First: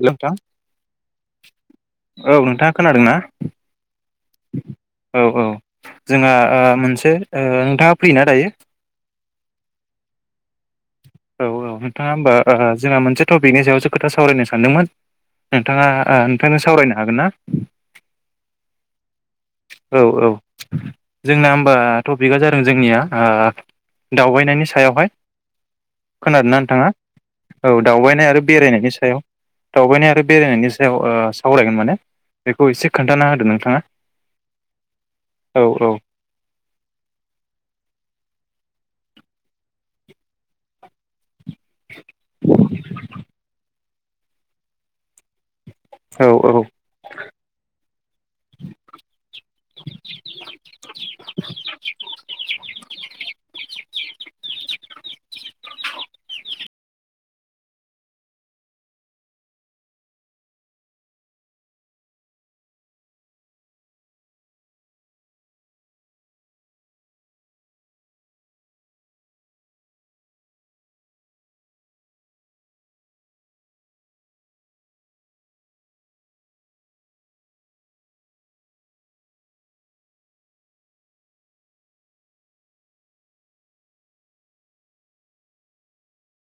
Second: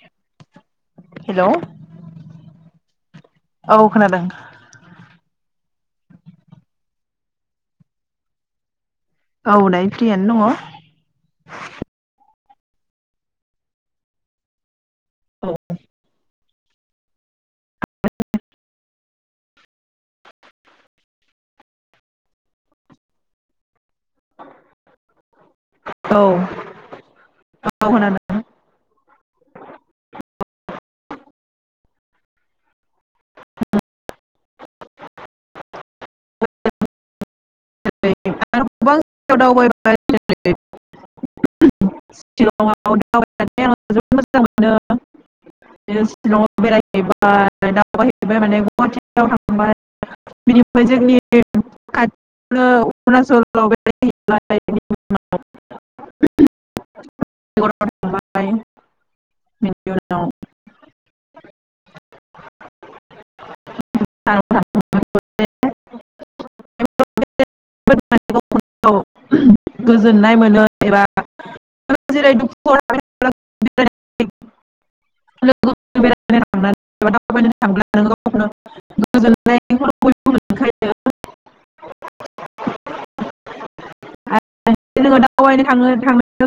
हेल' नोंथां हेलौ औ नोंथाङा खोनादोंना औ खोनादों जोंङो ओ मोनसे ओ नोंथाङा फ्रि ना दायो औ दायो फ्रियानो दङ औ औ नोंथाङा होमबा ओ जोंहा मोनसे टपिकनि सायावसो खोथा सावरायनो सानदोंमोन औ नोंथाङा ओ नोंथांनो सावरायनो हागोन ना [inaudible] औ औ जोंना होमबा टपिकआ जादों जोंनिया ओ दावबायनायनि सायावहाय औ खोनादोंना नोंथाङा औ खोनादों दावबायनाय आरो बेरायनायनि सा सायाव दावबायनाय आरो बेरायनायनि सायाव ओ सावरायगोन माने बेखौ एसे खोन्थाना होदो नोंथाङा औ औ [unintelligible] [unintelligible] दावबायनानै आं जोबोद मोजां मोनो बिदिनो औ औ सिलंआव बेरायहैबाय दावबायैबाय माने गुवाहाटी फोराव थांबाय [inaudible] बेनिफ्राय जोंनि खाथि [unintelligible] अरुणचल [unintelligible] [inaudible] [unintelligible] [unintelligible] [unintelligible] [unintelligible] [unintelligible] [unintelligible] जोङो दावबायनो थाङो [unintelligible]